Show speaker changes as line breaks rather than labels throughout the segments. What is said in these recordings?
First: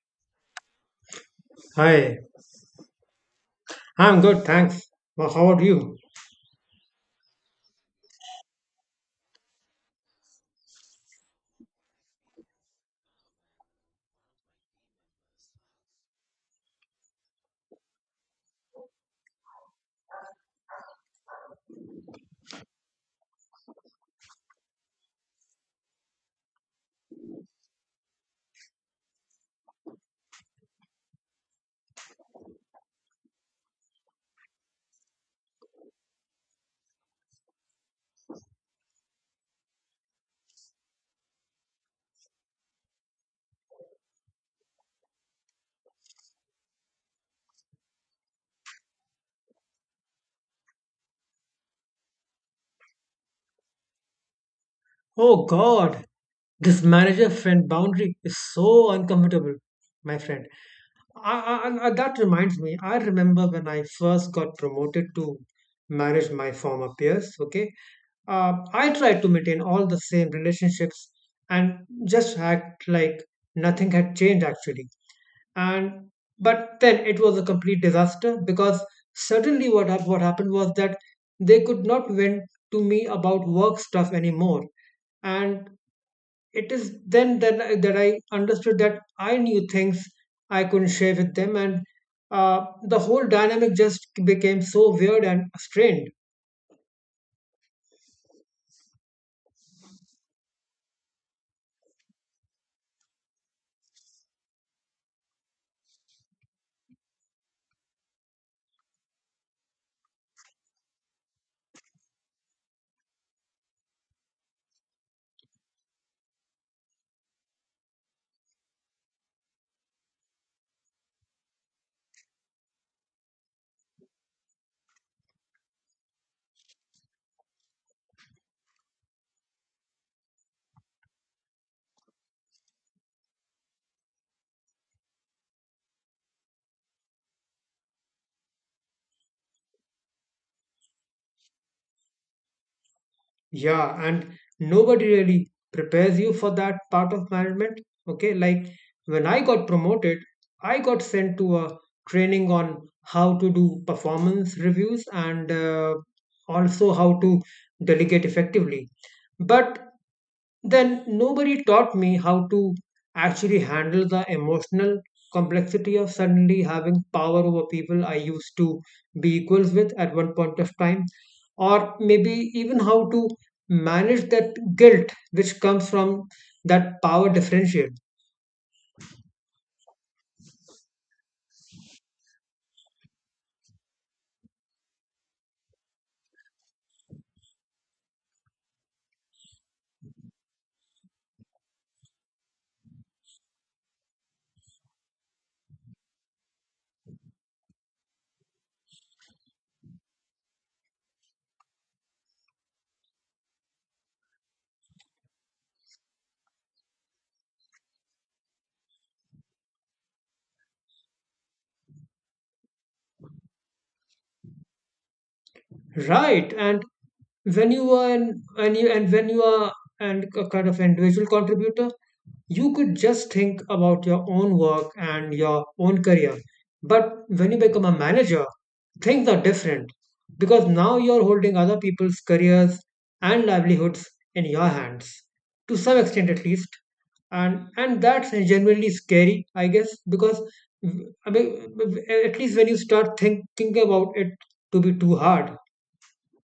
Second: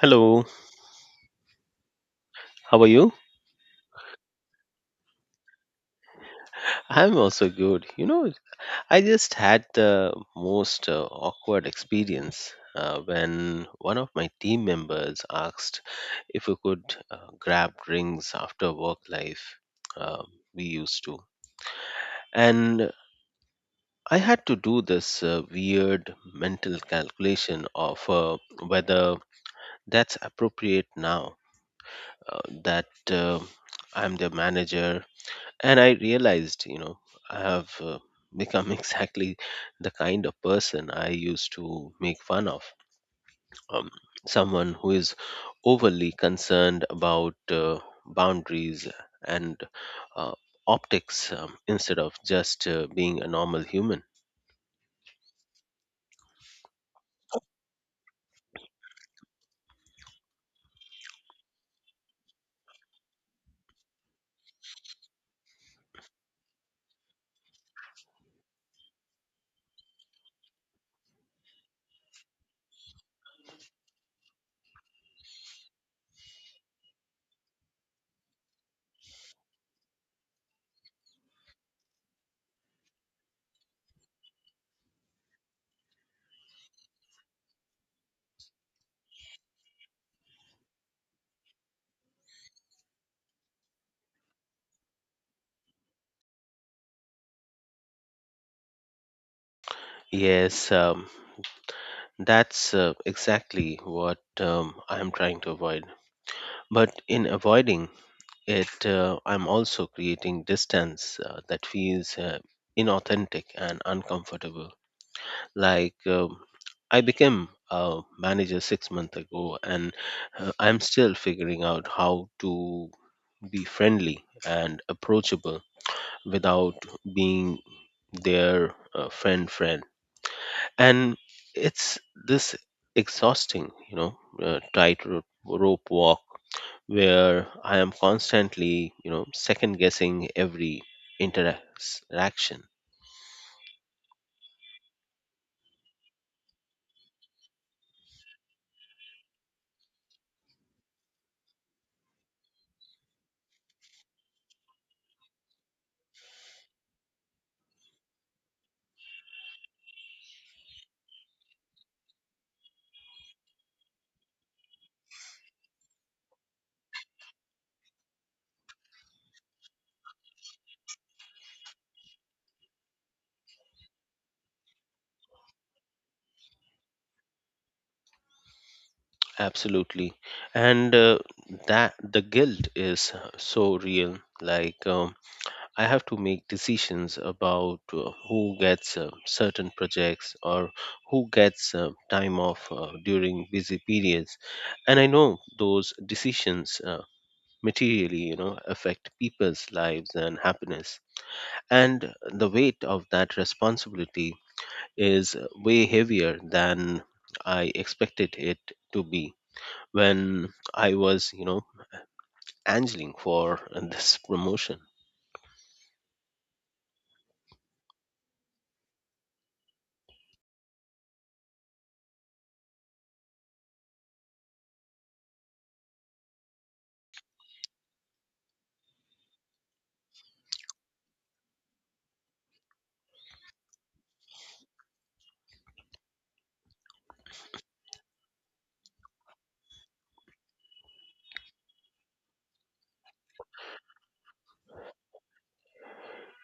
Hello,
Hi,
how are you?
I'm good, thanks. Well, how about you?
I'm also good. I just had the most awkward experience when one of my team members asked if we could grab drinks after work life uh, we used to. And I had to do this weird mental calculation of whether that's appropriate now that uh, I'm the manager, and I realized I have become exactly the kind of person I used to make fun of, um, someone who is overly concerned about boundaries and uh, optics, instead of just being a normal human.
Oh God, this manager friend boundary is so uncomfortable, my friend. I, that reminds me, I remember when I first got promoted to manage my former peers, okay? I tried to maintain all the same relationships and just act like nothing had changed actually. And but then it was a complete disaster because suddenly what happened was that they could not vent to me about work stuff anymore, and it is then that I understood that I knew things I couldn't share with them, and the whole dynamic just became so weird and strained.
Yes, that's exactly what I am trying to avoid, but in avoiding it, I'm also creating distance that feels inauthentic and uncomfortable. Like, I became a manager 6 months ago, and I'm still figuring out how to be friendly and approachable without being their friend. And it's this exhausting, tight rope walk where I am constantly, second guessing every interaction.
Yeah, and nobody really prepares you for that part of management. Okay, like when I got promoted, I got sent to a training on how to do performance reviews and also how to delegate effectively. But then nobody taught me how to actually handle the emotional complexity of suddenly having power over people I used to be equals with at one point of time, or maybe even how to manage that guilt which comes from that power differential.
Absolutely, and that the guilt is so real. Like, I have to make decisions about who gets certain projects or who gets time off during busy periods, and I know those decisions, materially affect people's lives and happiness. And the weight of that responsibility is way heavier than I expected it to be when I was, angling for this promotion.
Right, and when you are an, and you and when you are and a kind of individual contributor, you could just think about your own work and your own career. But when you become a manager, things are different because now you're holding other people's careers and livelihoods in your hands, to some extent at least. And that's genuinely scary, I guess, because mm, I mean, at least when you start thinking about it to be too hard.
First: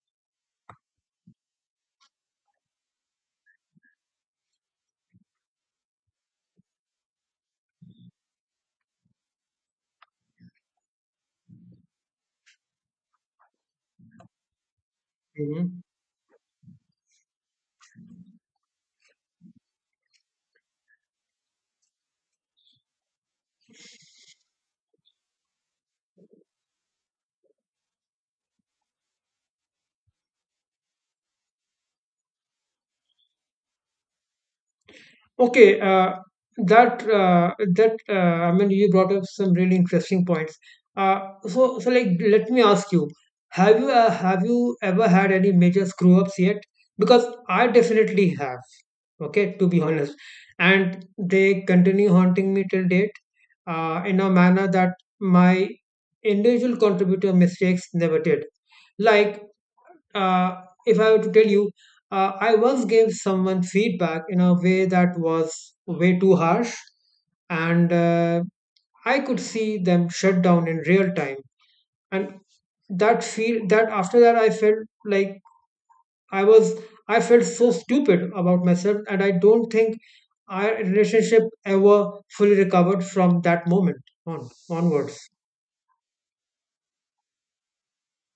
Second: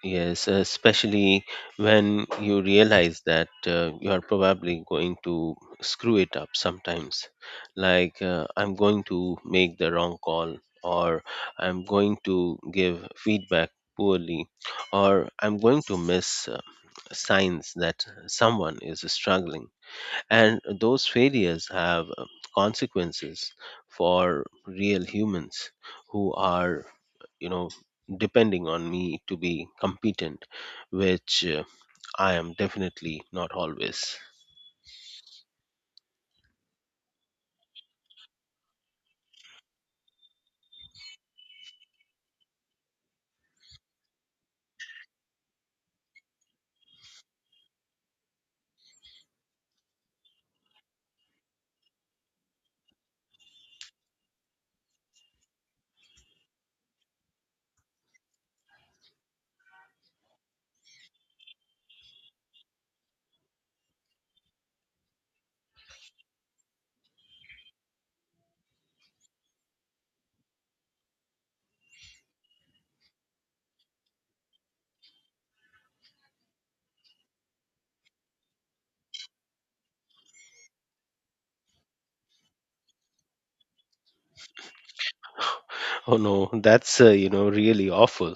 Yes, especially when you realize that you are probably going to screw it up sometimes. Like, I'm going to make the wrong call, or I'm going to give feedback poorly, or I'm
Mhm.
going to miss signs that someone is struggling, and those failures have consequences for real humans who are you know depending on me to be competent, which I am definitely not always.
Okay, that I mean, you brought up some really interesting points. Uh, so like, let me ask you, have you ever had any major screw ups yet? Because I definitely have. Okay, to be honest, and they continue haunting me till date, in a manner that my individual contributor mistakes never did. Like if I were to tell you, I once gave someone feedback in a way that was way too harsh, and I could see them shut down in real time. And that feel that after that, I felt like I was I felt so stupid about myself, and I don't think our relationship ever fully recovered from that moment on onwards.
Oh no, that's really awful,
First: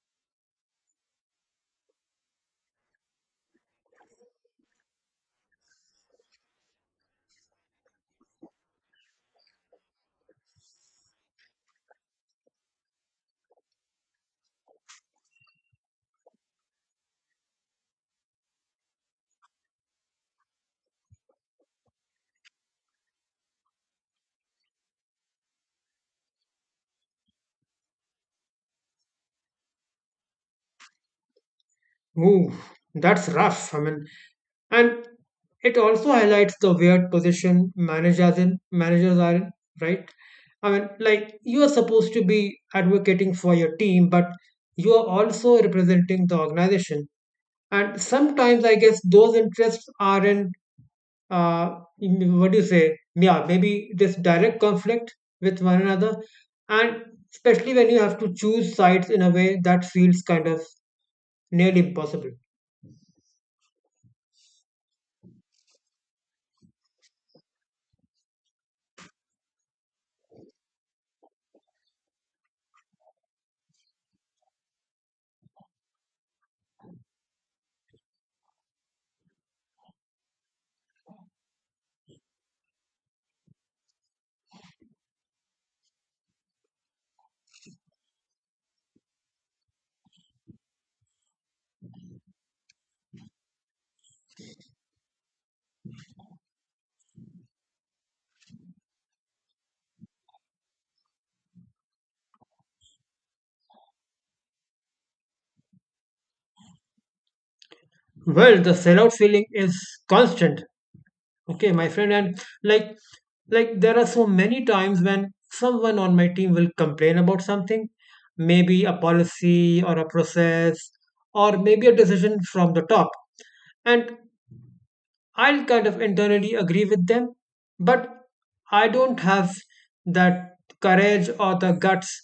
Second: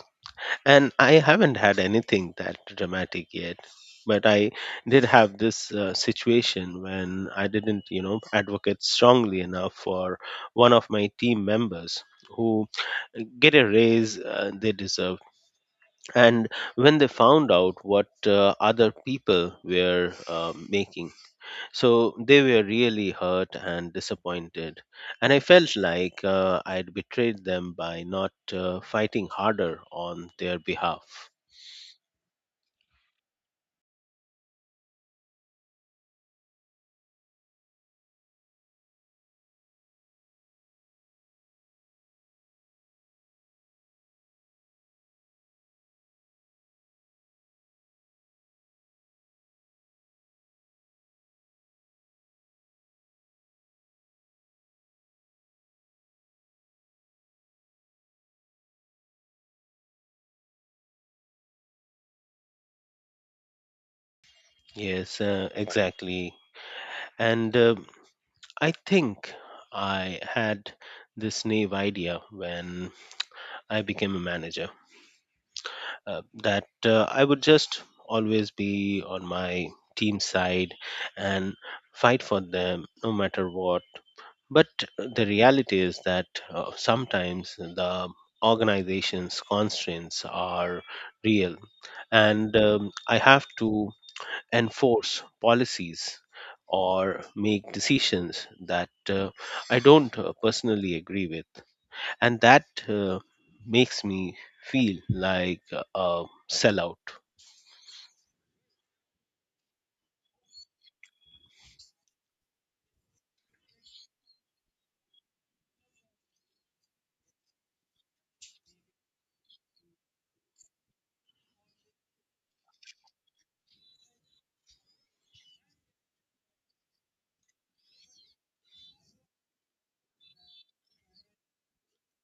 and I haven't had anything that dramatic yet. But I did have this situation when I didn't, advocate strongly enough for one of my team members who didn't get a raise they deserve. And when they found out what other people were making, so they were really hurt and disappointed. And I felt like I'd betrayed them by not fighting harder on their behalf.
Ooh, that's rough. I mean, and it also highlights the weird position managers are in, right? I mean, like you are supposed to be advocating for your team, but you are also representing the organization. And sometimes, I guess, those interests are in what do you say? Yeah, maybe this direct conflict with one another, and especially when you have to choose sides in a way that feels kind of nearly impossible.
Yes, exactly. And I think I had this naive idea when I became a manager, that I would just always be on my team side and fight for them no matter what. But the reality is that sometimes the organization's constraints are real, and I have to enforce policies or make decisions that I don't personally agree with. And that makes me feel like a sellout.
Well, the sellout feeling is constant, okay, my friend, and like there are so many times when someone on my team will complain about something, maybe a policy or a process or maybe a decision from the top, and I'll kind of internally agree with them, but I don't have that courage or the guts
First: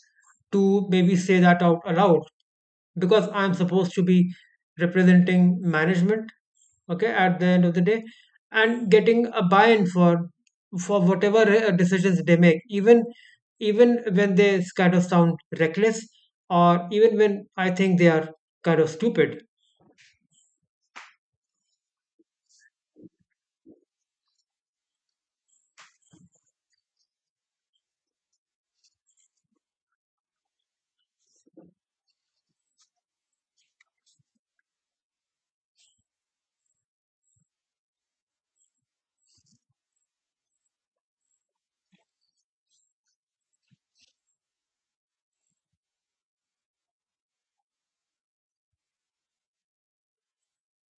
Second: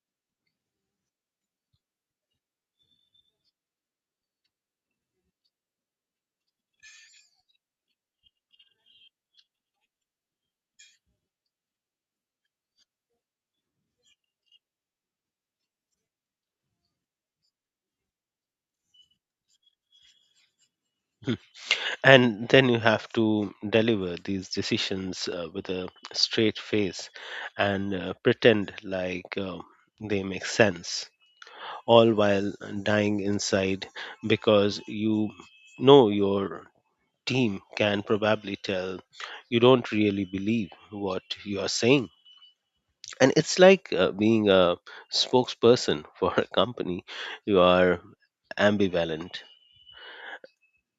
to maybe say that out aloud because I'm supposed to be representing management, okay, at the end of the day, and getting a buy-in for whatever decisions they make, even when they kind of sound reckless, or even when I think they are kind of stupid.
And then you have to deliver these decisions with a straight face and pretend like they make sense, all while dying inside because your team can probably tell you don't really believe what you are saying. And it's like being a spokesperson for a company you are ambivalent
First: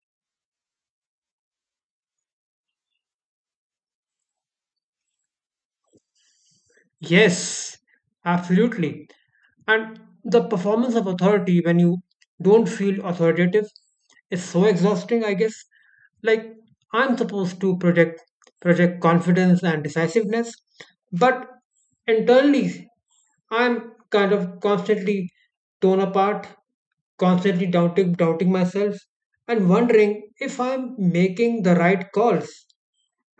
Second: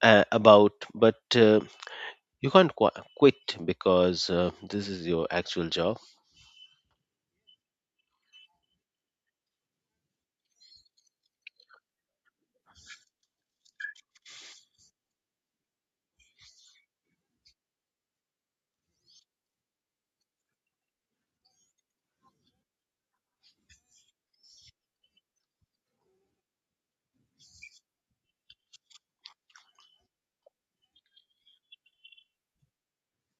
about, but you can't quit because this is your actual job.
Yes, absolutely. And the performance of authority when you don't feel authoritative is so exhausting, I guess. Like I'm supposed to project confidence and decisiveness, but internally I'm kind of constantly torn apart, constantly doubting myself and wondering if I'm making the right calls,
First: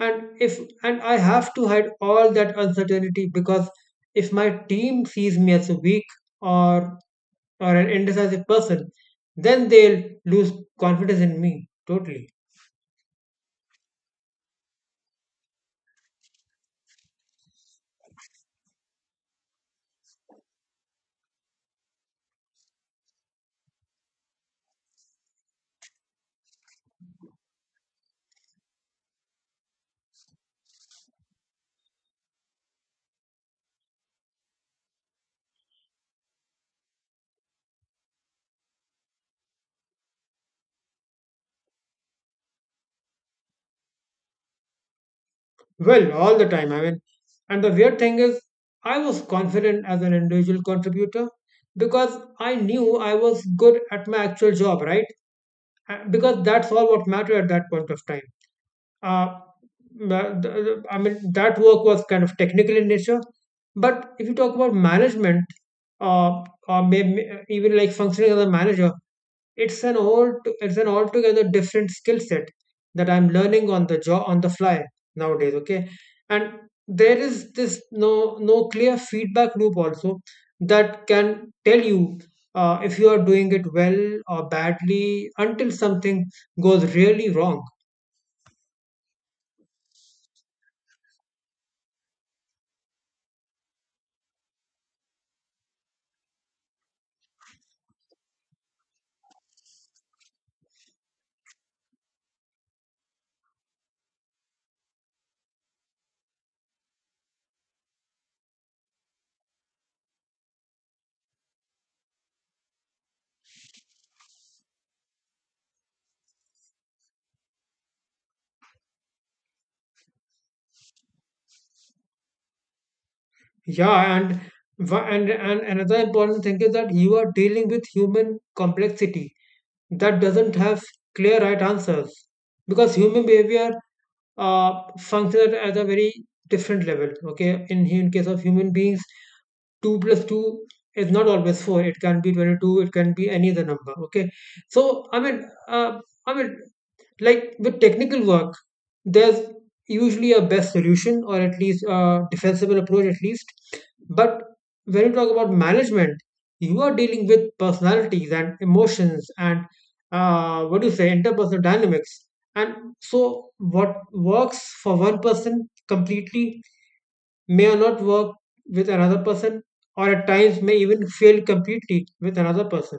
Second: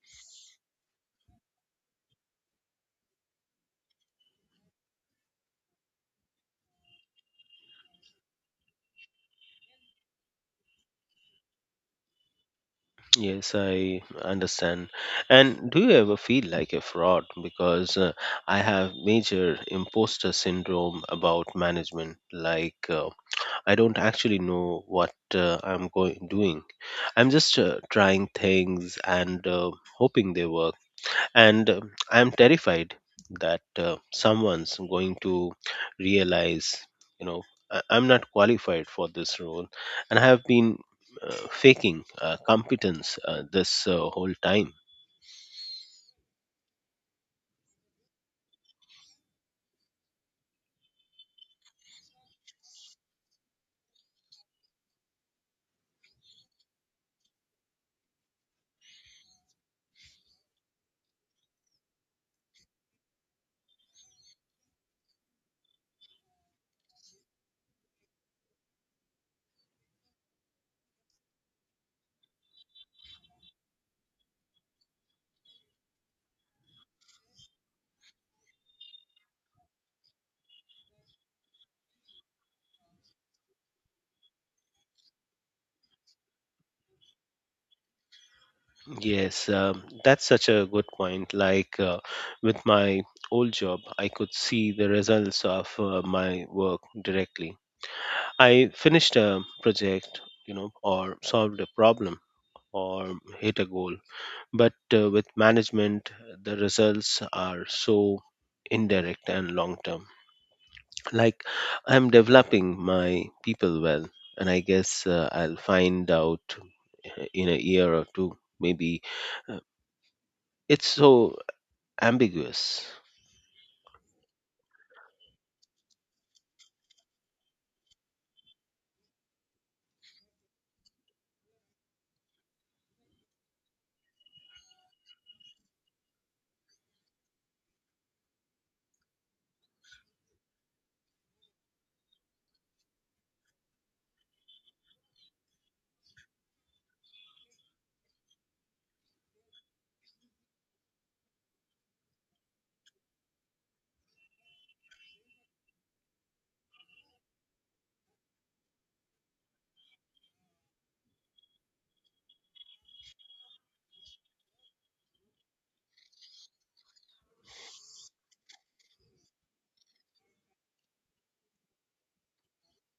and if and I have to hide all that uncertainty because if my team sees me as a weak or an indecisive person, then they'll lose confidence in me totally.
Yes, I understand. And do you ever feel like a fraud? Because I have major imposter syndrome about management, like, I don't actually know what I'm going doing. I'm just trying things and hoping they work. And I'm terrified that someone's going to realize, you know, I'm not qualified for this role, and I have been faking competence this whole time.
Well, all the time, I mean, and the weird thing is I was confident as an individual contributor because I knew I was good at my actual job, right? Because that's all what mattered at that point of time. Uh, I mean, that work was kind of technical in nature. But if you talk about management, or maybe even like functioning as a manager, it's an all it's an altogether different skill set that I'm learning on the job on the fly nowadays. Okay, and there is this no no clear feedback loop also that can tell you if you are doing it well or badly until something goes really wrong.
Yes, that's such a good point. Like, with my old job, I could see the results of my work directly. I finished a project, or solved a problem or hit a goal. But with management, the results are so indirect and long term. Like, I'm developing my people well, and I guess I'll find out in a year or two. Maybe uh, it's so ambiguous.
Yeah, and another important thing is that you are dealing with human complexity that doesn't have clear right answers because human behavior uh, functions at a very different level. Okay, in case of human beings, two plus two is not always four. It can be 22. It can be any other number. Okay, so I mean, like with technical work, there's usually a best solution or at least a defensible approach, at least. But when you talk about management, you are dealing with personalities and emotions and what do you say, interpersonal dynamics. And so, what works for one person completely may or not work with another person, or at times may even fail completely with another person.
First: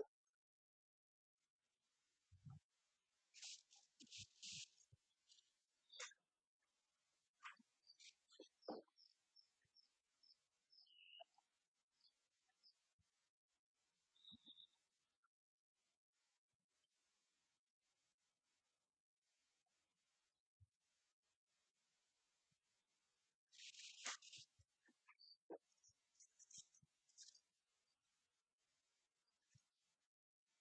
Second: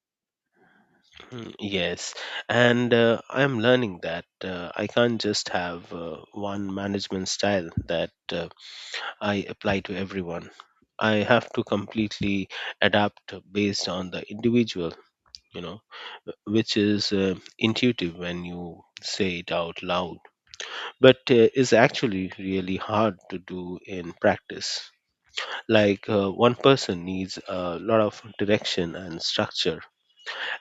Mm, yes, and I'm learning that I can't just have one management style that I apply to everyone. I have to completely adapt based on the individual, you know, which is intuitive when you say it out loud, but is actually really hard to do in practice. Like, one person needs a lot of direction and structure,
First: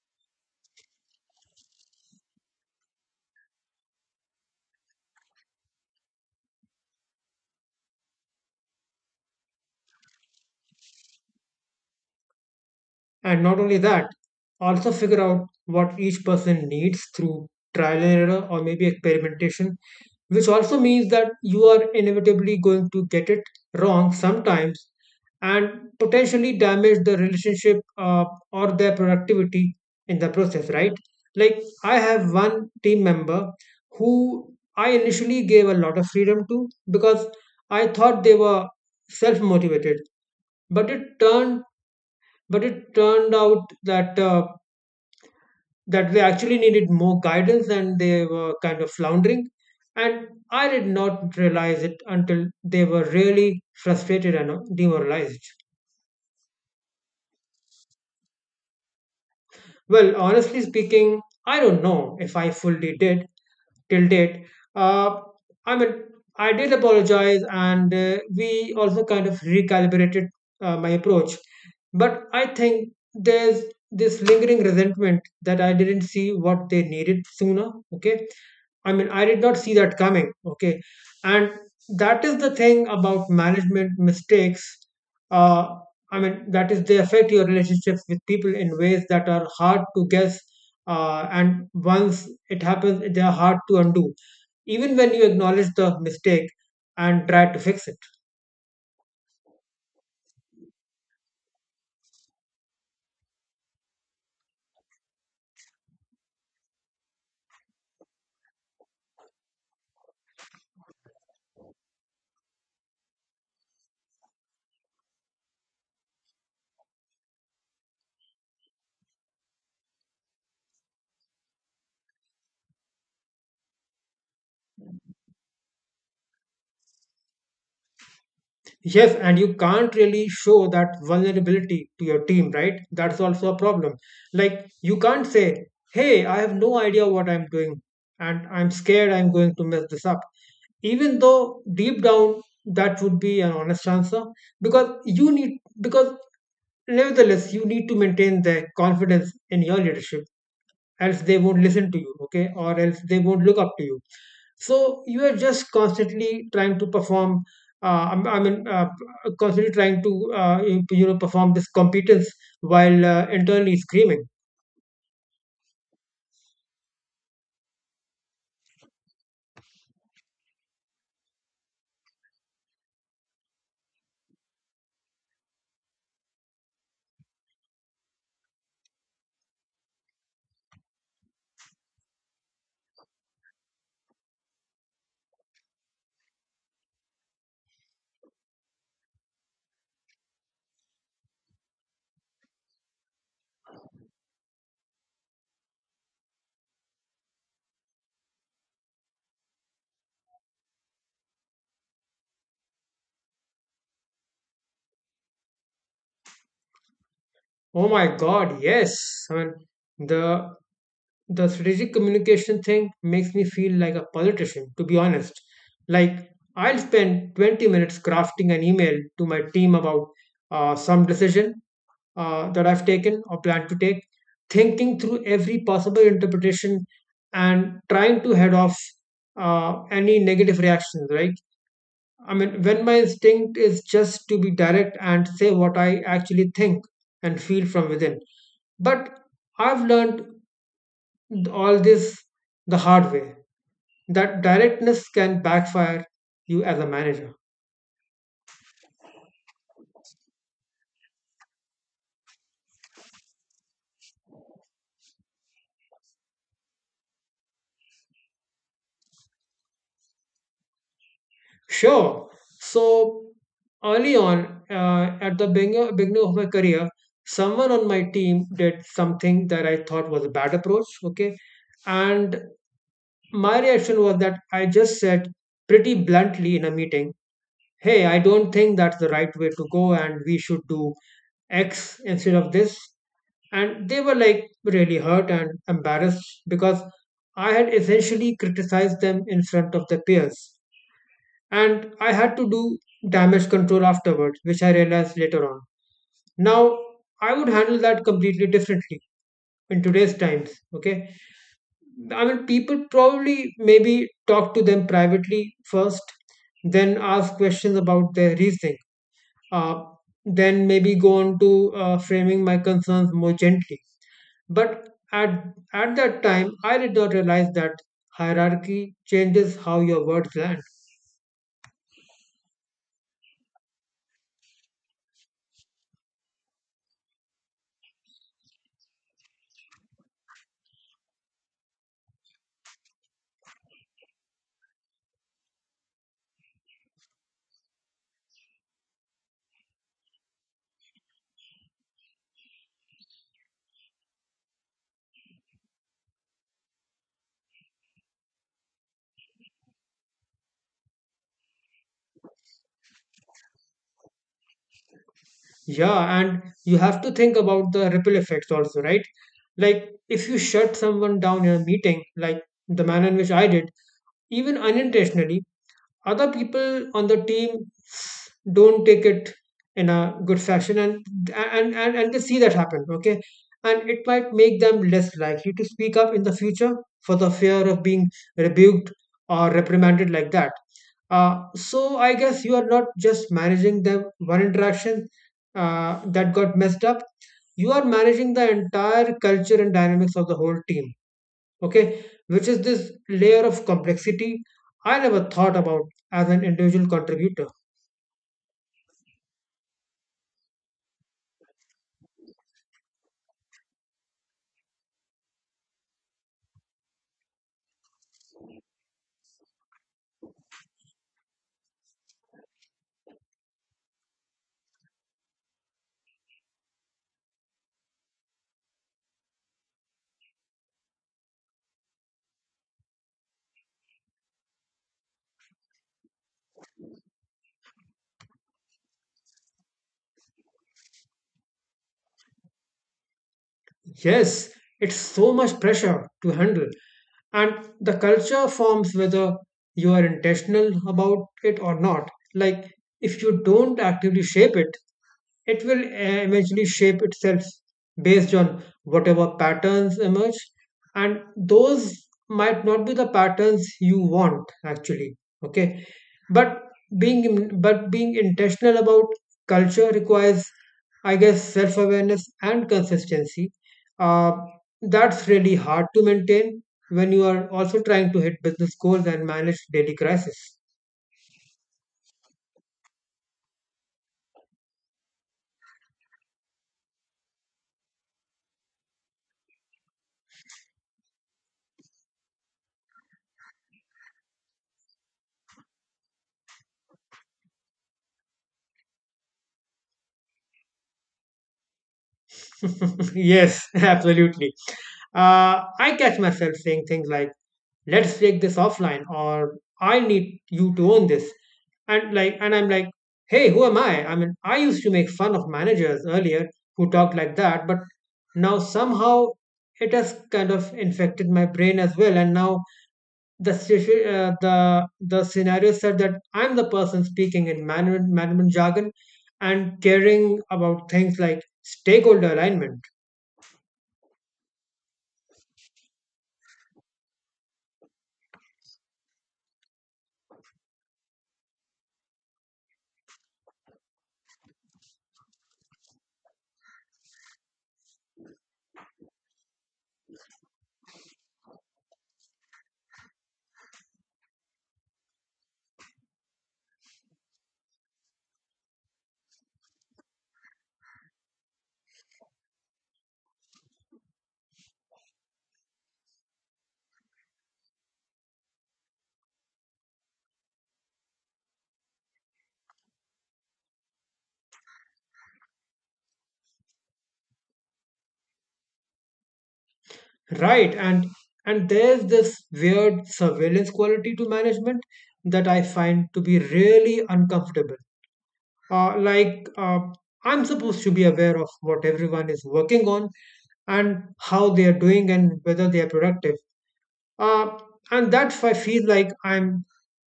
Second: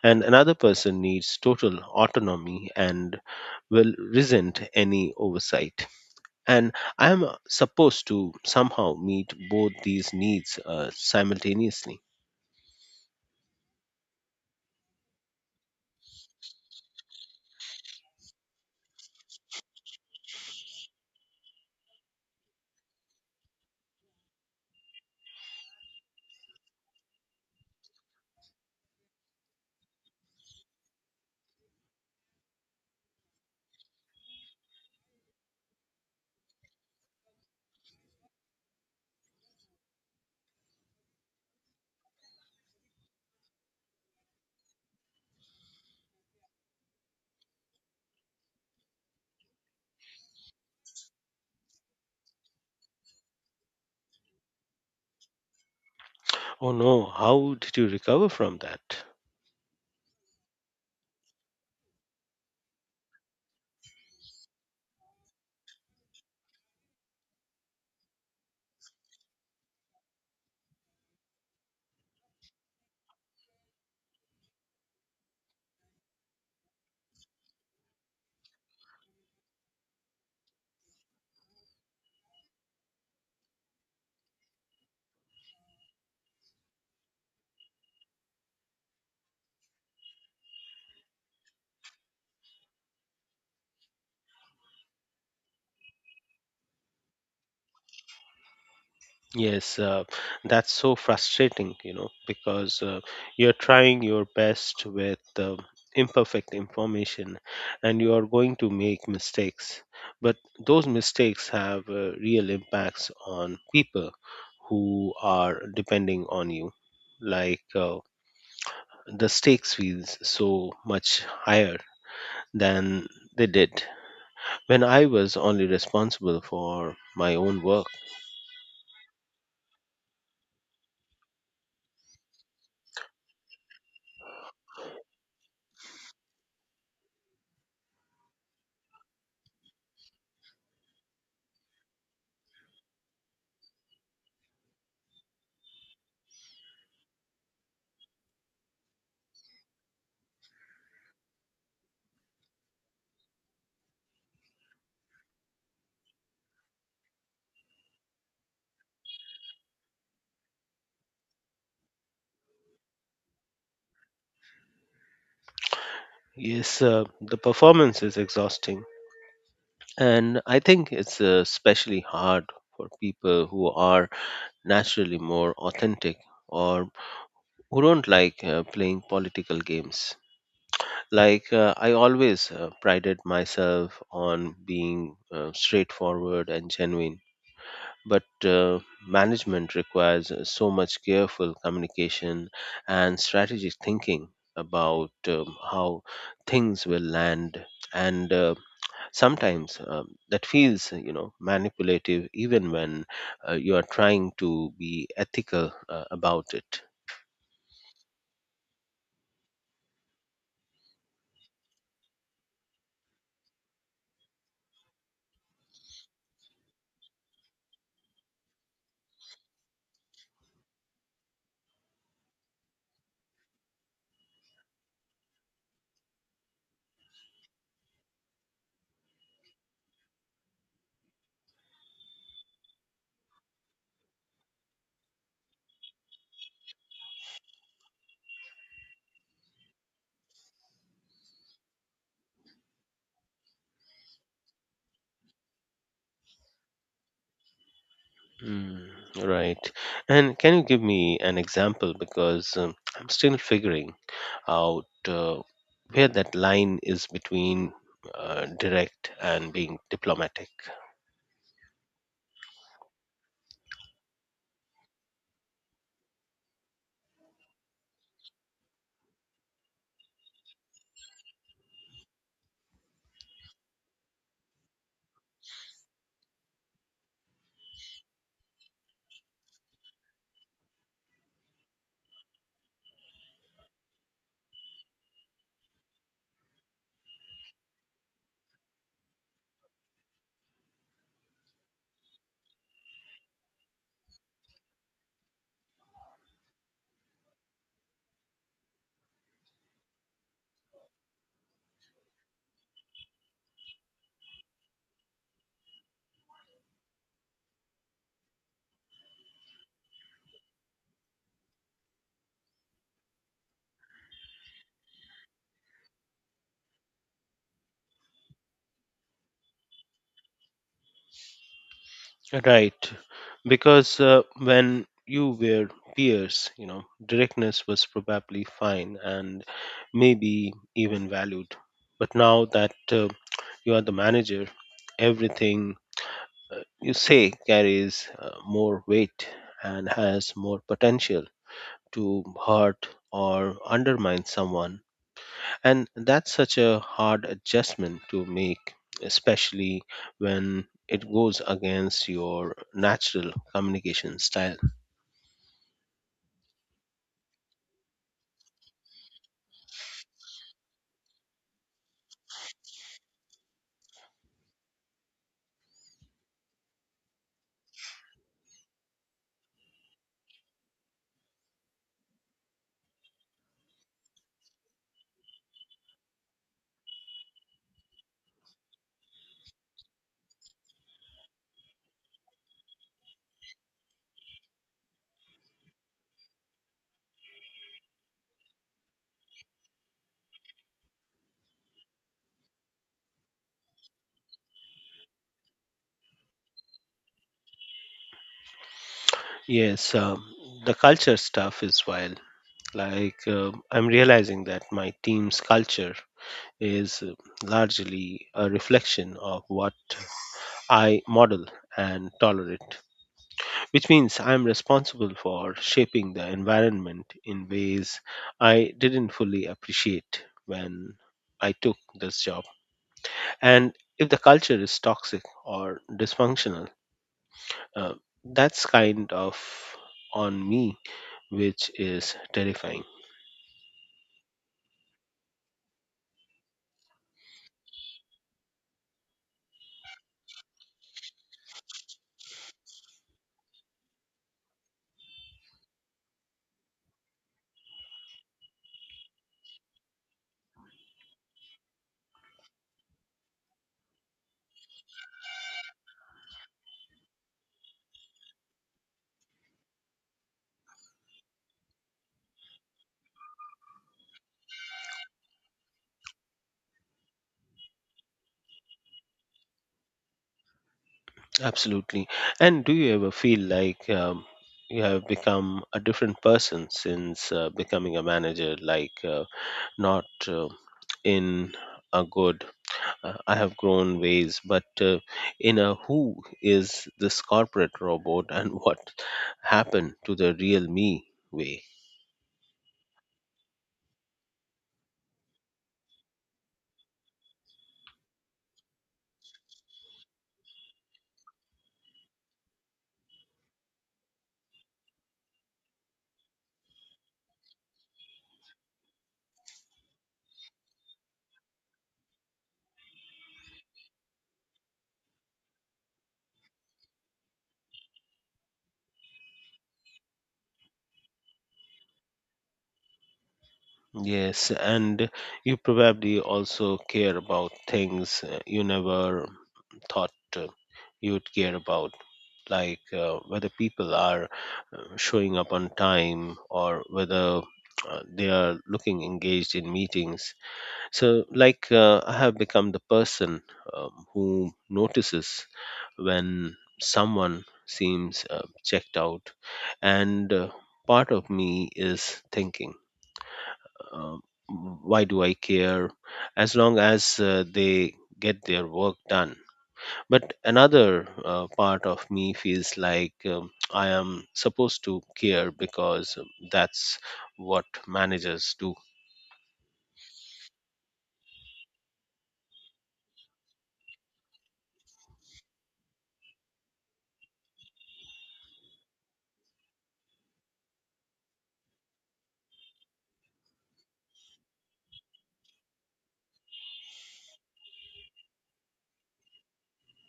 and another person needs total autonomy and will resent any oversight, and I am supposed to somehow meet both these needs simultaneously.
And not only that, also figure out what each person needs through trial and error or maybe experimentation, which also means that you are inevitably going to get it wrong sometimes and potentially damage the relationship or their productivity in the process, right? Like, I have one team member who I initially gave a lot of freedom to because I thought they were self motivated, but it turned but it turned out that they actually needed more guidance and they were kind of floundering, and I did not realize it until they were really frustrated and demoralized.
Oh no, how did you recover from that?
Well, honestly speaking, I don't know if I fully did till date. Uh, I mean, I did apologize, and we also kind of recalibrated my approach. But I think there's this lingering resentment that I didn't see what they needed sooner. Okay. I mean, I did not see that coming. Okay. And that is the thing about management mistakes. Uh, I mean, that is, they affect your relationships with people in ways that are hard to guess. And once it happens, they are hard to undo, even when you acknowledge the mistake and try to fix it.
Yes, that's so frustrating, because you're trying your best with imperfect information, and you are going to make mistakes. But those mistakes have real impacts on people who are depending on you, like, the stakes feels so much higher than they did when I was only responsible for my own work.
Yes, and you can't really show that vulnerability to your team, right? That's also a problem. Like, you can't say, hey, I have no idea what I'm doing, and I'm scared I'm going to mess this up, even though deep down that would be an honest answer because you need because nevertheless, you need to maintain their confidence in your leadership, else they won't listen to you, okay, or else they won't look up to you. So you are just constantly trying to perform. Uh, i mean, uh, constantly trying to you know, perform this competence while internally screaming,
Yes, the performance is exhausting, and I think it's especially hard for people who are naturally more authentic, or who don't like playing political games. Like, I always prided myself on being straightforward and genuine, but management requires so much careful communication and strategic thinking about how things will land, and sometimes that feels manipulative even when you are trying to be ethical about it.
"Oh my God, yes!" I mean, the the strategic communication thing makes me feel like a politician, to be honest. Like, I'll spend 20 minutes crafting an email to my team about some decision that I've taken or plan to take, thinking through every possible interpretation and trying to head off any negative reactions, right? I mean, when my instinct is just to be direct and say what I actually think and feel from within. But I've learned all this the hard way. That directness can backfire you as a manager.
Mm, right. And can you give me an example? Because I'm still figuring out where that line is between direct and being diplomatic.
Sure. So early on, at beginning of my career, someone on my team did something that I thought was a bad approach. Okay. And my reaction was that I just said pretty bluntly in a meeting, hey, I don't think that's the right way to go and we should do X instead of this. And they were like really hurt and embarrassed because I had essentially criticized them in front of their peers. And I had to do damage control afterwards, which I realized later on. Now, I would handle that completely differently in today's times. Okay. I mean, people probably maybe talk to them privately first, then ask questions about their reasoning, uh, then maybe go on to framing my concerns more gently. But at that time, I did not realize that hierarchy changes how your words land.
Right. Because when you were peers, directness was probably fine and maybe even valued. But now that you are the manager, everything you say carries more weight and has more potential to hurt or undermine someone. And that's such a hard adjustment to make, especially when it goes against your natural communication style.
Yeah, and you have to think about the ripple effects also, right? Like if you shut someone down in a meeting, like the manner in which I did, even unintentionally, other people on the team don't take it in a good fashion and they see that happen. Okay. And it might make them less likely to speak up in the future for the fear of being rebuked or reprimanded like that. So I guess you are not just managing the one interaction that got messed up. You are managing the entire culture and dynamics of the whole team. Okay, which is this layer of complexity I never thought about as an individual contributor.
Yes, the culture stuff is wild. Like, I'm realizing that my team's culture is largely a reflection of what I model and tolerate, which means I'm responsible for shaping the environment in ways I didn't fully appreciate when I took this job. And if the culture is toxic or dysfunctional, uh, that's kind of on me, which is terrifying.
Yes, it's so much pressure to handle, and the culture forms whether you are intentional about it or not. Like, if you don't actively shape it, it will eventually shape itself based on whatever patterns emerge, and those might not be the patterns you want actually. Okay, but but being intentional about culture requires, I guess, self awareness and consistency, uh, that's really hard to maintain when you are also trying to hit business goals and manage daily crisis.
Absolutely. And do you ever feel like you have become a different person since becoming a manager, like, not in a good I have grown ways, but in a who is this corporate robot and what happened to the real me way?
Yes, absolutely. I catch myself saying things like, let's take this offline, or I need you to own this. And like, and I'm like, hey, who am I? I mean, I used to make fun of managers earlier who talked like that, but now somehow it has kind of infected my brain as well. And now the situ- the scenario said that I'm the person speaking in management jargon and caring about things like stakeholder alignment.
Yes, and you probably also care about things you never thought uh, you would care about, like whether people are showing up on time or whether they are looking engaged in meetings. So, like, I have become the person, who notices when someone seems checked out, and part of me is thinking, um, why do I care as long as they get their work done? But another part of me feels like I am supposed to care because that's what managers do.
Right? And there's this weird surveillance quality to management that I find to be really uncomfortable. Uh, like uh, I'm supposed to be aware of what everyone is working on and how they are doing and whether they are productive. uh, and that I feel like I'm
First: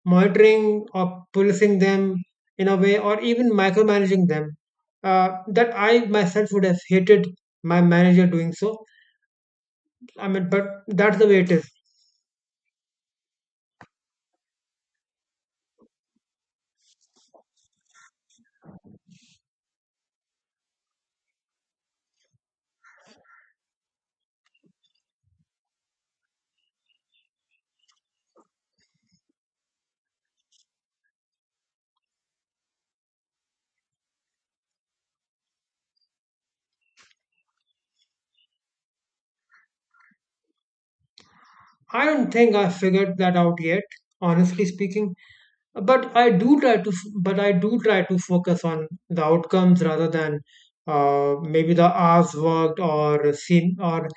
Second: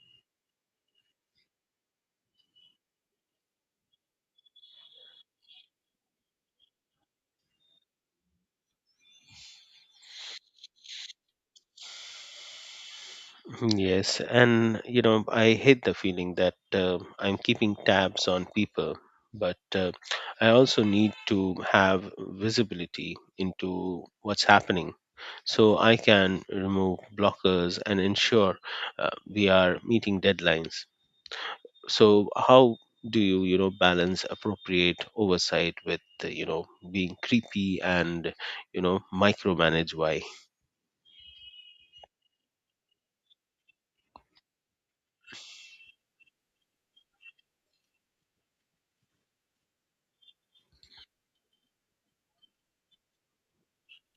monitoring or policing them in a way, or even micromanaging them. That I myself would have hated my manager doing so. I mean, but that's the way it is.
Yes, and I hate the feeling that I'm keeping tabs on people, but I also need to have visibility into what's happening so I can remove blockers and ensure we are meeting deadlines. So, how do you, balance appropriate oversight with, being creepy and, micromanage why?
I don't think I figured that out yet, honestly speaking. But I do try to, but I do try to focus on the outcomes rather than maybe the hours worked or seen, or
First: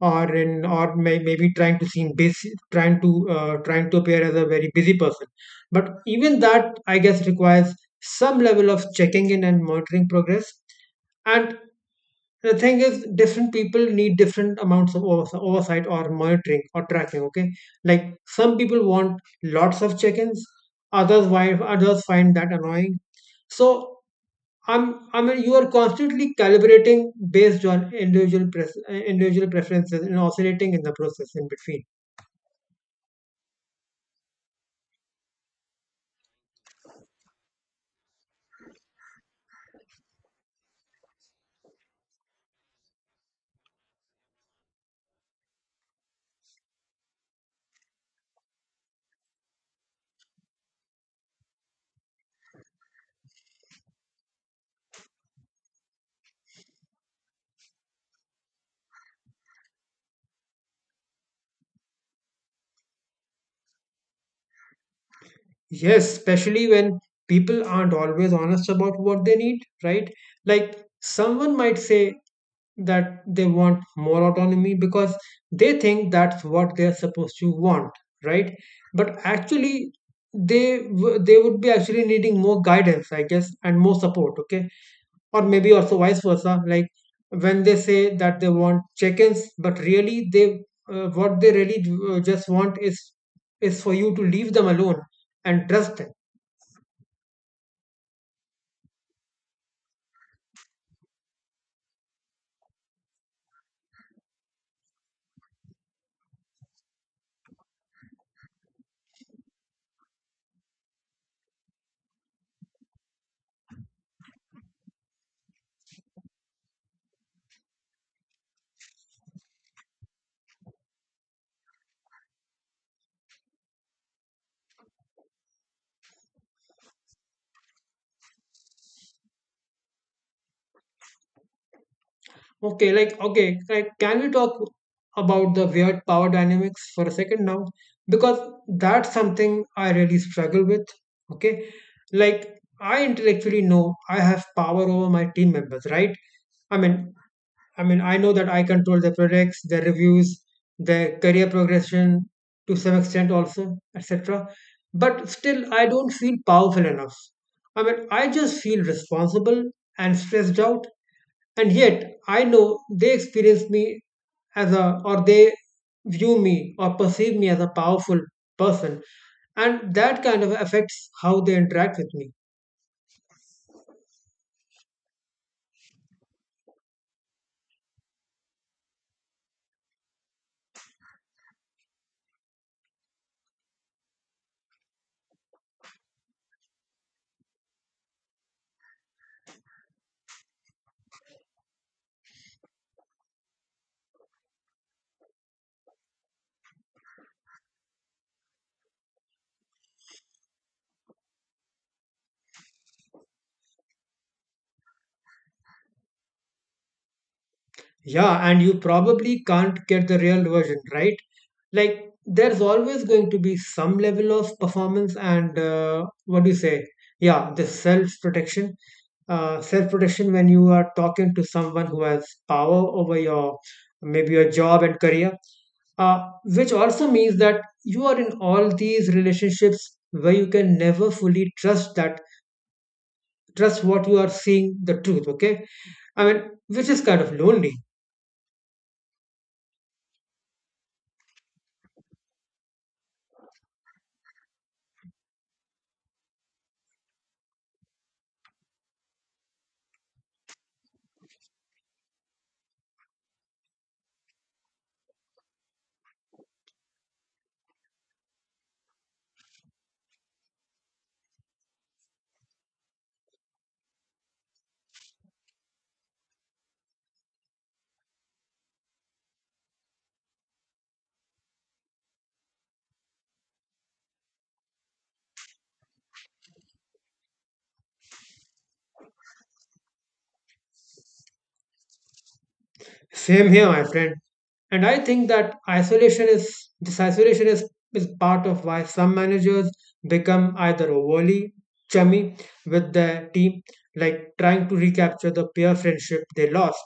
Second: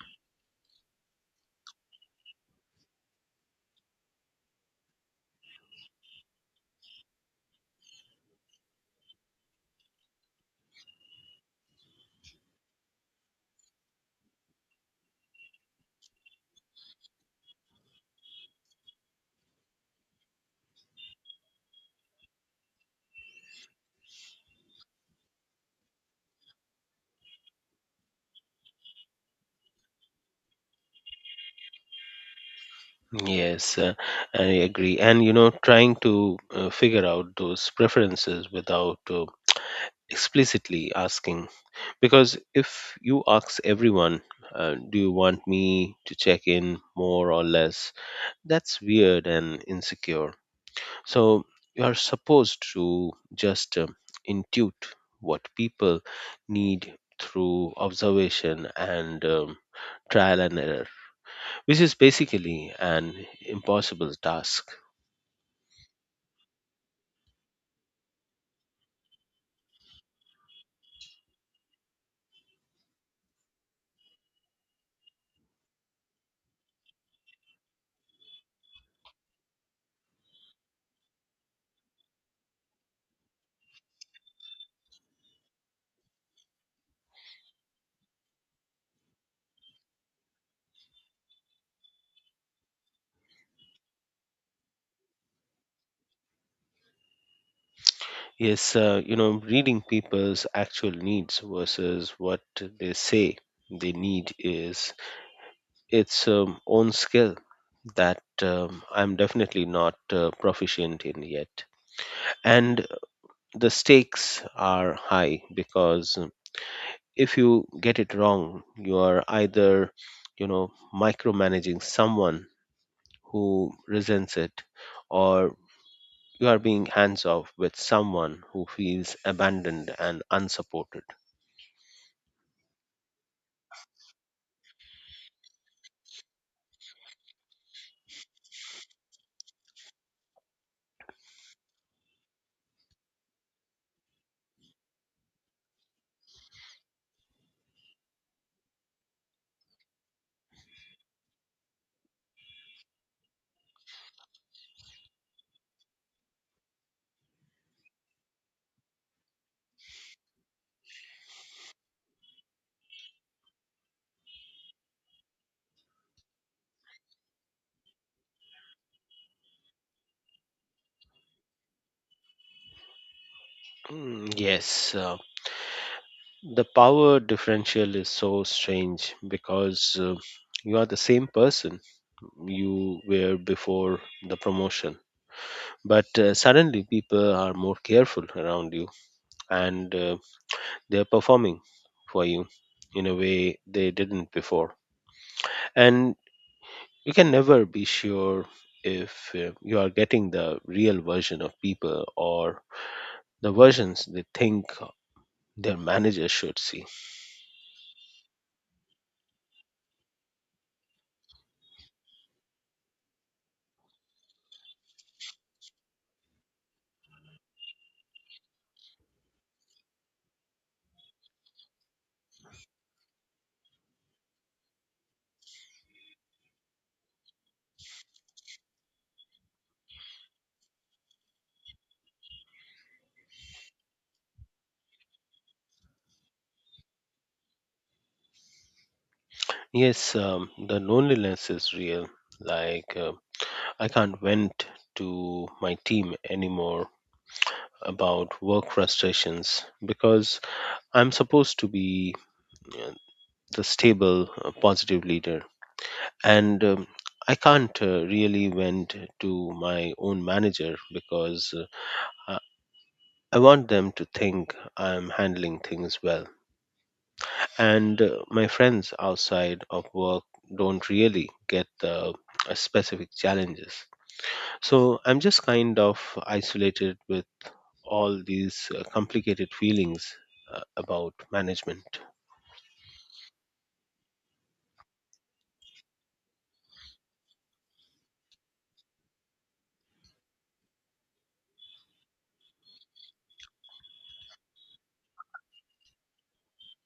maybe trying to seem busy, trying to trying to appear as a very busy person. But even that, I guess, requires some level of checking in and monitoring progress. And the thing is different people need different amounts of oversight or monitoring or tracking. Okay, like some people want lots of check-ins, others why others find that annoying. So i'm I mean you are constantly calibrating based on individual preferences and oscillating in the process in between.
Yes, I agree. And trying to figure out those preferences without explicitly asking. Because if you ask everyone, do you want me to check in more or less? That's weird and insecure. So you are supposed to just intuit what people need through observation and trial and error, which is basically an impossible task.
Yes, especially when people aren't always honest about what they need, right? Like someone might say that they want more autonomy because they think that's what they're supposed to want, right? But actually, they would be actually needing more guidance, I guess, and more support. Okay, or maybe also vice versa, like when they say that they want check-ins but really they, what they really just want is for you to leave them alone and trust them.
Is reading people's actual needs versus what they say they need is its own skill that I'm definitely not proficient in yet, and the stakes are high because, if you get it wrong, you are either micromanaging someone who resents it, or you are being hands off with someone who feels abandoned and unsupported.
Okay, can we talk about the weird power dynamics for a second now, because that's something I really struggle with. Okay, like I intellectually know I have power over my team members, right? i mean I mean, I know that I control their products, their reviews, their career progression to some extent also, etc. But still, I don't feel powerful enough. I mean, I just feel responsible and stressed out. And yet, I know they experience me as a, or they view me or perceive me as a powerful person. And that kind of affects how they interact with me.
Mm, yes, the power differential is so strange because you are the same person you were before the promotion. But suddenly people are more careful around you, and they're performing for you in a way they didn't before. And you can never be sure if you are getting the real version of people or the versions they think their manager should see.
Yeah, and you probably can't get the real version, right? Like, there's always going to be some level of performance and, what do you say? Yeah, the self protection. Self protection when you are talking to someone who has power over your, maybe your job and career, which also means that you are in all these relationships where you can never fully trust that trust what you are seeing the truth. Okay, I mean, which is kind of lonely.
Yes, the loneliness is real. Like, I can't vent to my team anymore about work frustrations because I'm supposed to be uh, the stable, positive leader. And I can't really vent to my own manager because I I want them to think I'm handling things well. And my friends outside of work don't really get the specific challenges. So I'm just kind of isolated with all these complicated feelings about management.
Same here, my friend. And I think that isolation is this isolation is part of why some managers become either overly chummy with their team, like trying to recapture the peer friendship they lost,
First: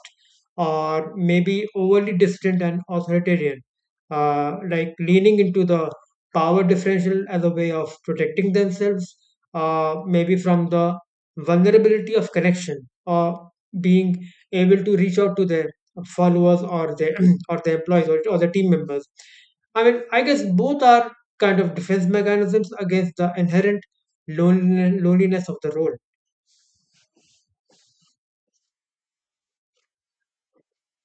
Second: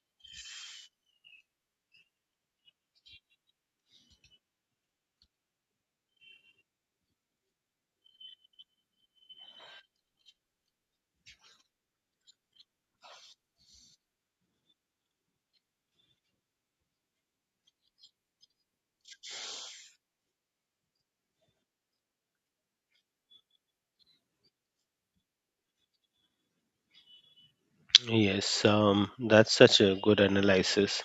or maybe overly distant and authoritarian, like leaning into the power differential as a way of protecting themselves, maybe from the vulnerability of connection, or being able to reach out to their followers or the or the employees, or the team members. I mean, I guess both are kind of defense mechanisms against the inherent loneliness of the role.
Yes, that's such a good analysis.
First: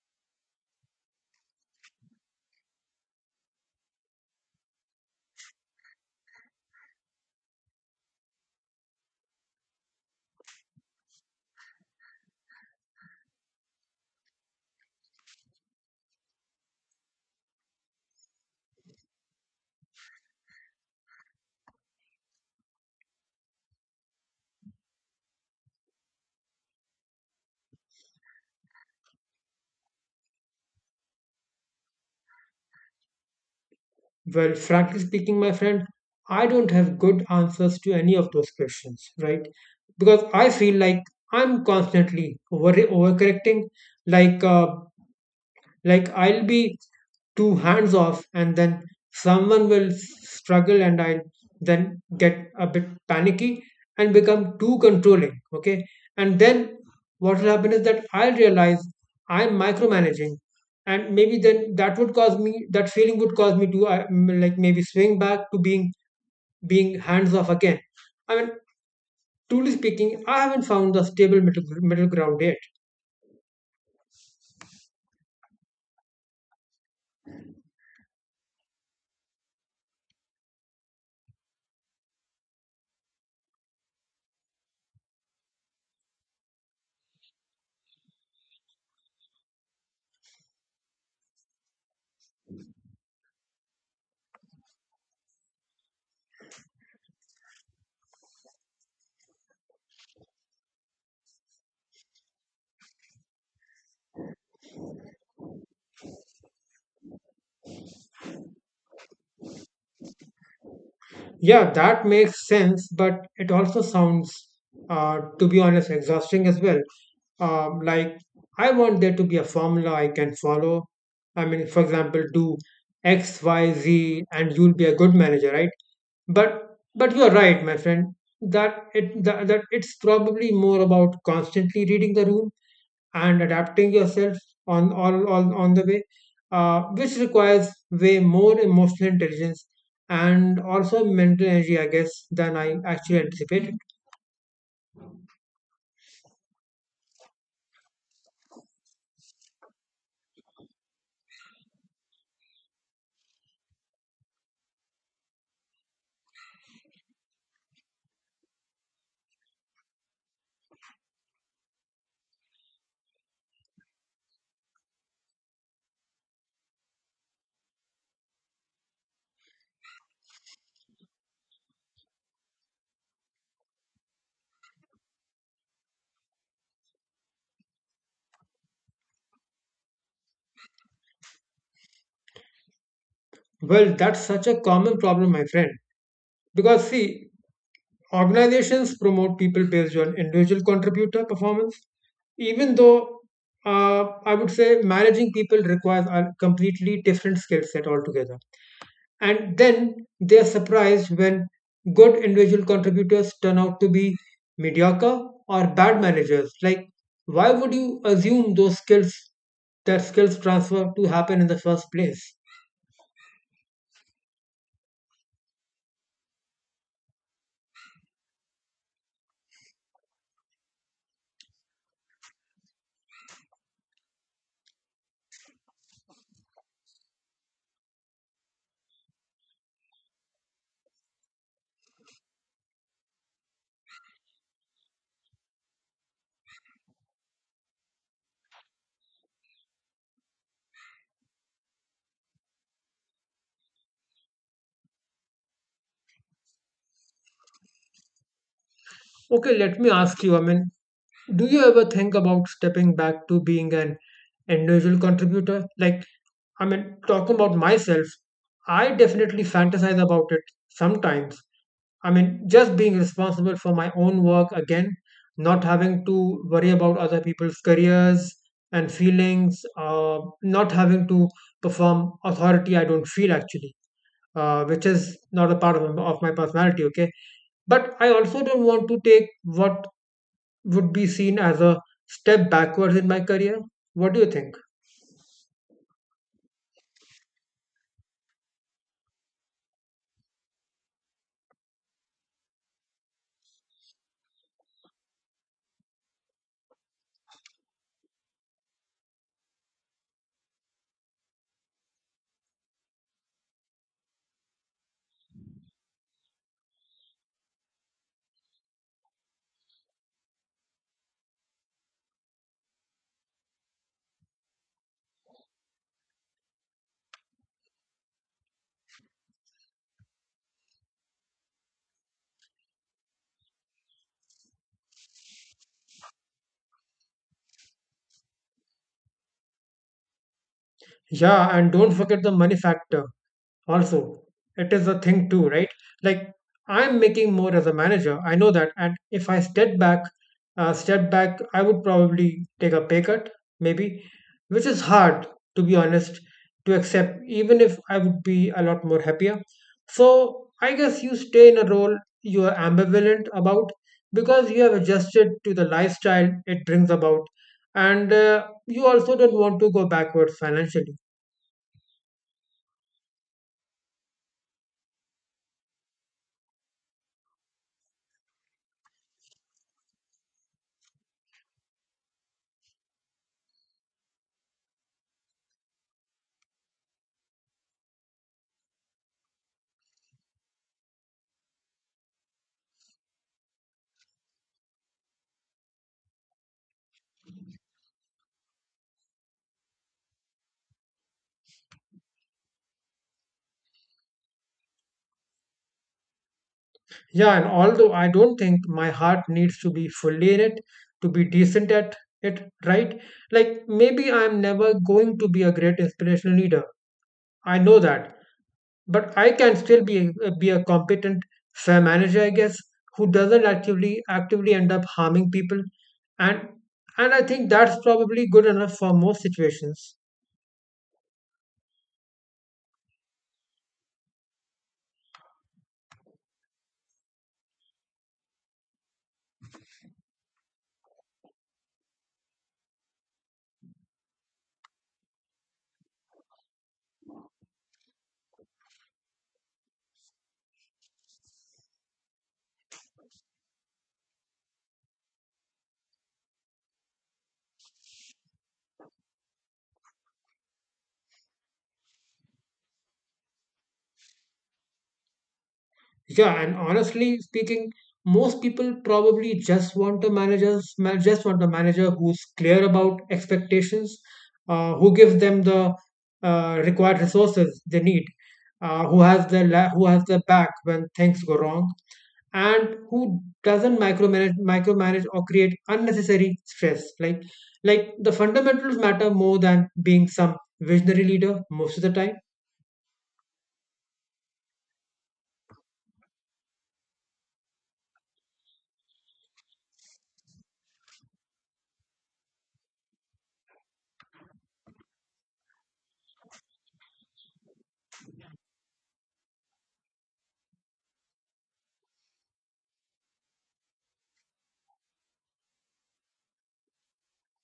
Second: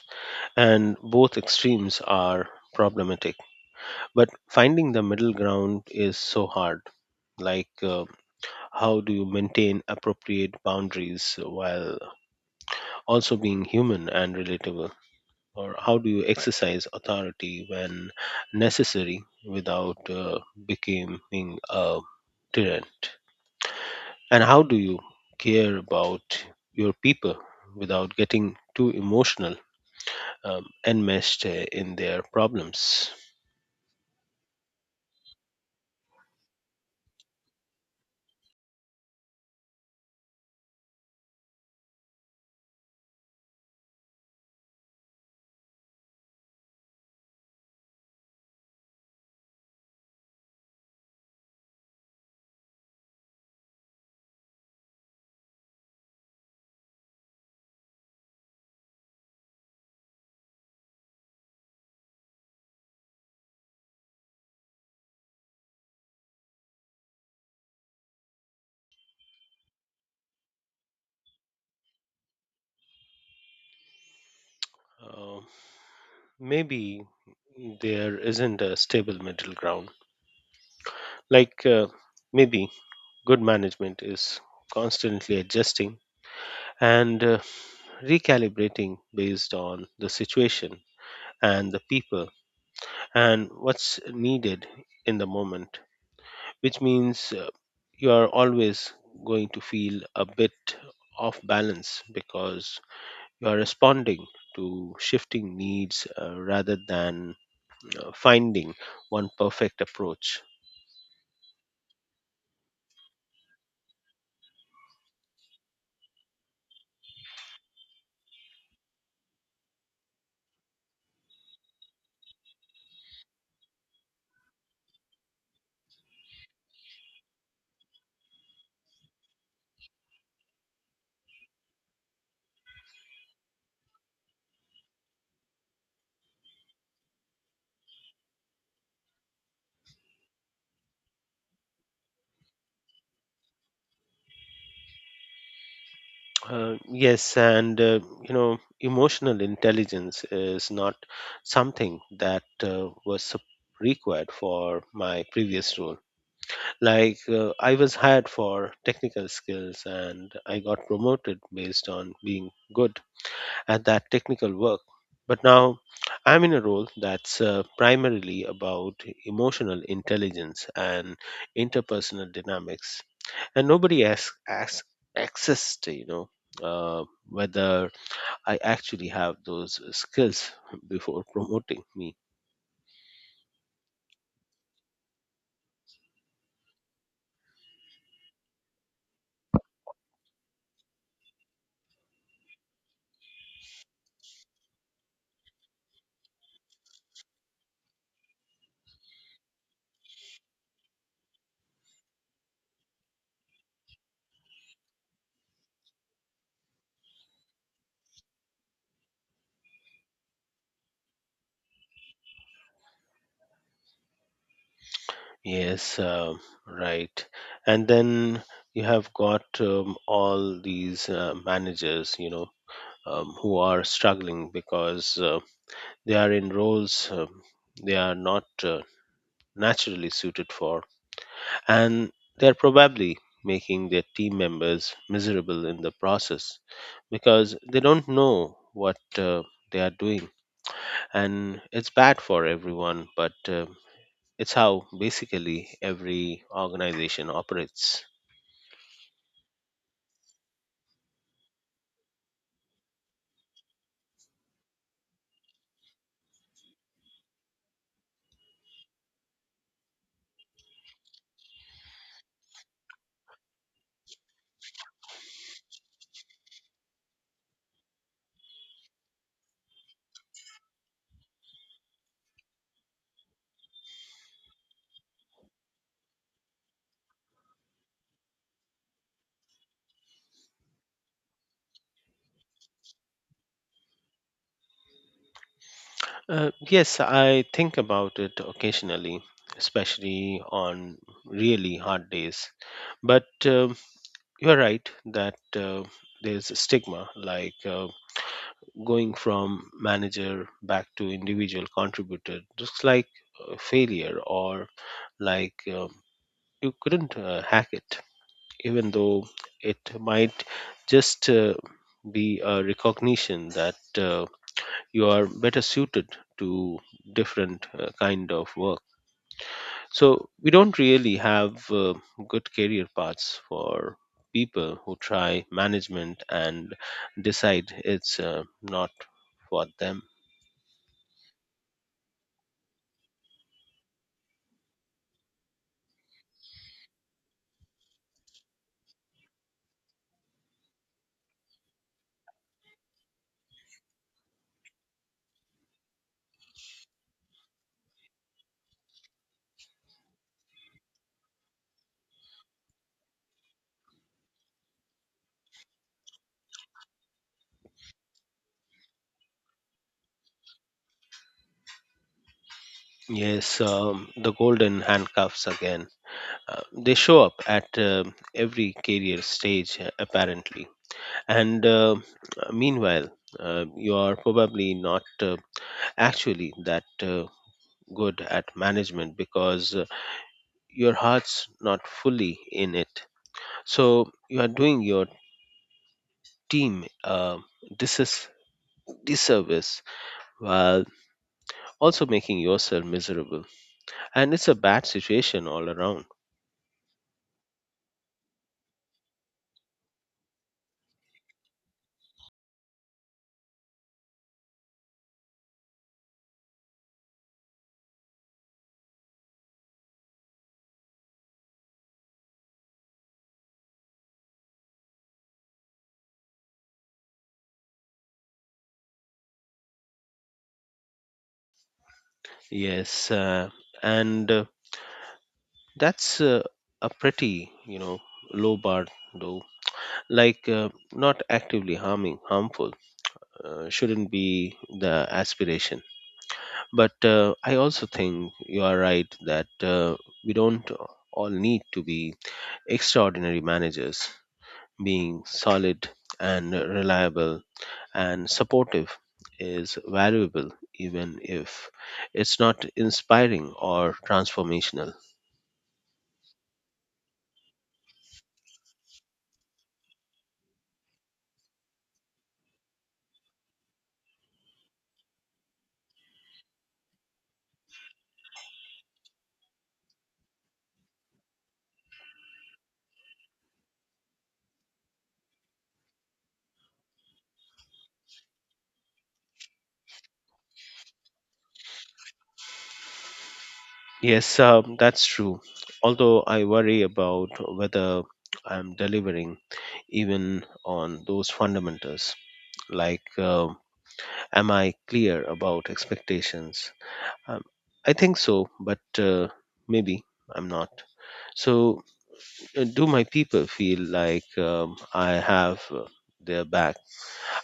And both extremes are problematic. But finding the middle ground is so hard. Like, how do you maintain appropriate boundaries while also being human and relatable? Or how do you exercise authority when necessary without becoming a tyrant? And how do you care about your people without getting too emotional and meshed in their problems?
Well, frankly speaking, my friend, I don't have good answers to any of those questions, right? Because I feel like I'm constantly overcorrecting, like, like I'll be too hands off, and then someone will struggle, and I'll then get a bit panicky and become too controlling. Okay. And then what will happen is that I'll realize I'm micromanaging. And maybe then that would cause me, that feeling would cause me to like maybe swing back to being hands off again. I mean, truly speaking, I haven't found the stable middle ground yet.
Uh, Maybe there isn't a stable middle ground. Like, maybe good management is constantly adjusting and recalibrating based on the situation and the people and what's needed in the moment, which means you are always going to feel a bit off balance because you are responding to shifting needs rather than finding one perfect approach.
Yeah, that makes sense, but it also sounds, to be honest, exhausting as well. Like, I want there to be a formula I can follow. I mean, for example, do X, Y, Z, and you'll be a good manager, right? But you're right, my friend, that it's probably more about constantly reading the room and adapting yourself on all on the way, which requires way more emotional intelligence and also mental energy, I guess, than I actually anticipated.
Yes, and you know, emotional intelligence is not something that was required for my previous role. Like, I was hired for technical skills and I got promoted based on being good at that technical work. But now I'm in a role that's primarily about emotional intelligence and interpersonal dynamics, and nobody has access to you know whether I actually have those skills before promoting me.
Well, that's such a common problem, my friend. Because see, organizations promote people based on individual contributor performance, even though, I would say managing people requires a completely different skill set altogether. And then they are surprised when good individual contributors turn out to be mediocre or bad managers. Like why would you assume those skills that skills transfer to happen in the first place.
Yes, right. And then you have got all these managers, you know, who are struggling because they are in roles they are not naturally suited for, and they are probably making their team members miserable in the process because they don't know what they are doing. And it's bad for everyone, but it's how basically every organization operates.
Okay, let me ask you, I mean, do you ever think about stepping back to being an individual contributor? Like, I mean, talking about myself, I definitely fantasize about it sometimes. I mean, just being responsible for my own work again, not having to worry about other people's careers and feelings, not having to perform authority I don't feel actually, which is not a part of my personality, okay? But I also don't want to take what would be seen as a step backwards in my career. What do you think?
Yes, I think about it occasionally, especially on really hard days. But you're right that there's a stigma, like going from manager back to individual contributor looks like a failure or like you couldn't hack it, even though it might just be a recognition that you are better suited to different kind of work. So we don't really have good career paths for people who try management and decide it's not for them.
Yeah, and don't forget the money factor also. It is a thing too, right? Like I'm making more as a manager, I know that, and if I step back, I would probably take a pay cut maybe, which is hard, to be honest, to accept even if I would be a lot more happier. So I guess you stay in a role you are ambivalent about because you have adjusted to the lifestyle it brings about, and, you also don't want to go backwards financially.
Yes, the golden handcuffs again. They show up at every career stage, apparently. And meanwhile, you are probably not actually that good at management because your heart's not fully in it. So you are doing your team this is disservice while also making yourself miserable. And it's a bad situation all around.
Yeah, and although I don't think my heart needs to be fully in it to be decent at it, right? Like maybe I'm never going to be a great inspirational leader. I know that, but I can still be a competent fair manager, I guess, who doesn't actively end up harming people, and I think that's probably good enough for most situations.
Yes, and that's a pretty, you know, low bar though. Like, not actively harmful shouldn't be the aspiration. But I also think you are right that we don't all need to be extraordinary managers. Being solid and reliable and supportive is valuable, even if it's not inspiring or transformational.
Yeah, and honestly speaking, most people probably just want a manager who's clear about expectations, who gives them the, required resources they need, who has their back when things go wrong, and who doesn't micromanage or create unnecessary stress. Like the fundamentals matter more than being some visionary leader most of the time.
Yes, that's true. Although I worry about whether I'm delivering even on those fundamentals, like am I clear about expectations? Um, I think so, but maybe I'm not. So do my people feel like I have their back?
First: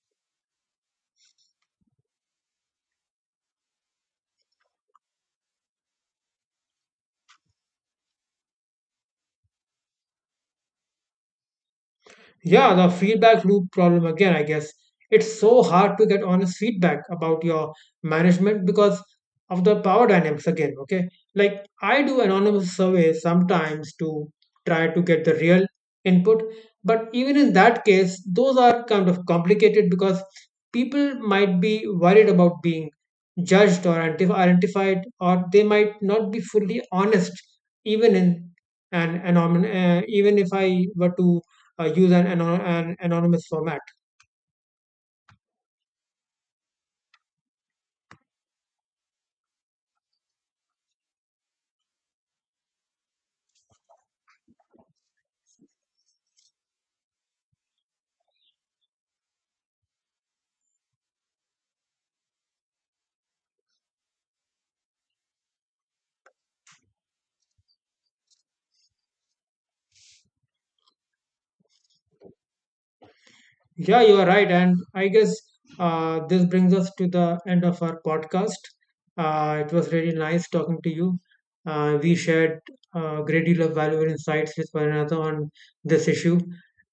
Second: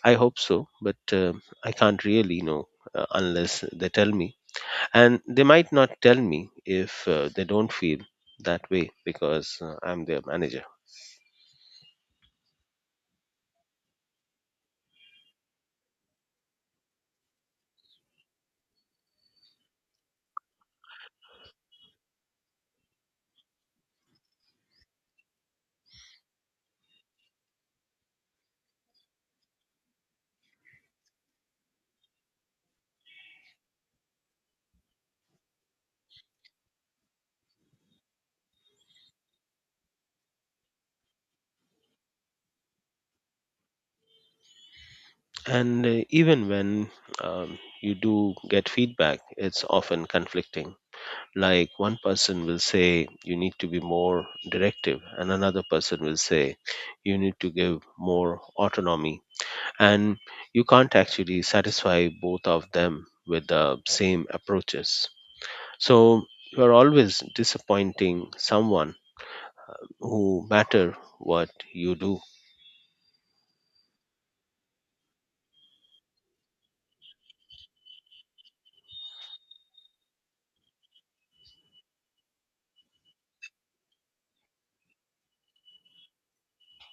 I hope so, but I can't really know unless they tell me. And they might not tell me if they don't feel that way because I'm their manager.
Yeah, the feedback loop problem again, I guess. It's so hard to get honest feedback about your management because of the power dynamics again, okay? Like, I do anonymous surveys sometimes to try to get the real input, but even in that case, those are kind of complicated because people might be worried about being judged or identified, or they might not be fully honest, even in an anonymous, even if I were to use an anonymous format.
And even when um, you do get feedback, it's often conflicting. Like one person will say, you need to be more directive, and another person will say, you need to give more autonomy, and you can't actually satisfy both of them with the same approaches. So you are always disappointing someone, who matter what you do.
Yeah, you are right. And I guess, this brings us to the end of our podcast. It was really nice talking to you. We shared a great deal of valuable insights with one another on this issue,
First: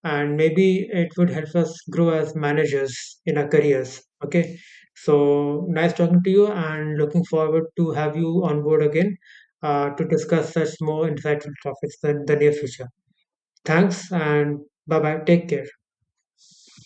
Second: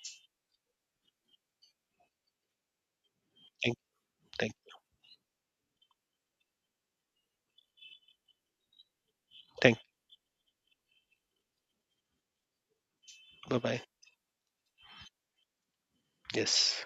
and maybe it would help us grow as managers in our
thank
careers.
thank
Okay, so nice talking to you, and looking forward to have you on board again,
thank
to discuss such more insightful topics in the near future.
Bye bye.
Thanks and bye bye. Take care.
Yes.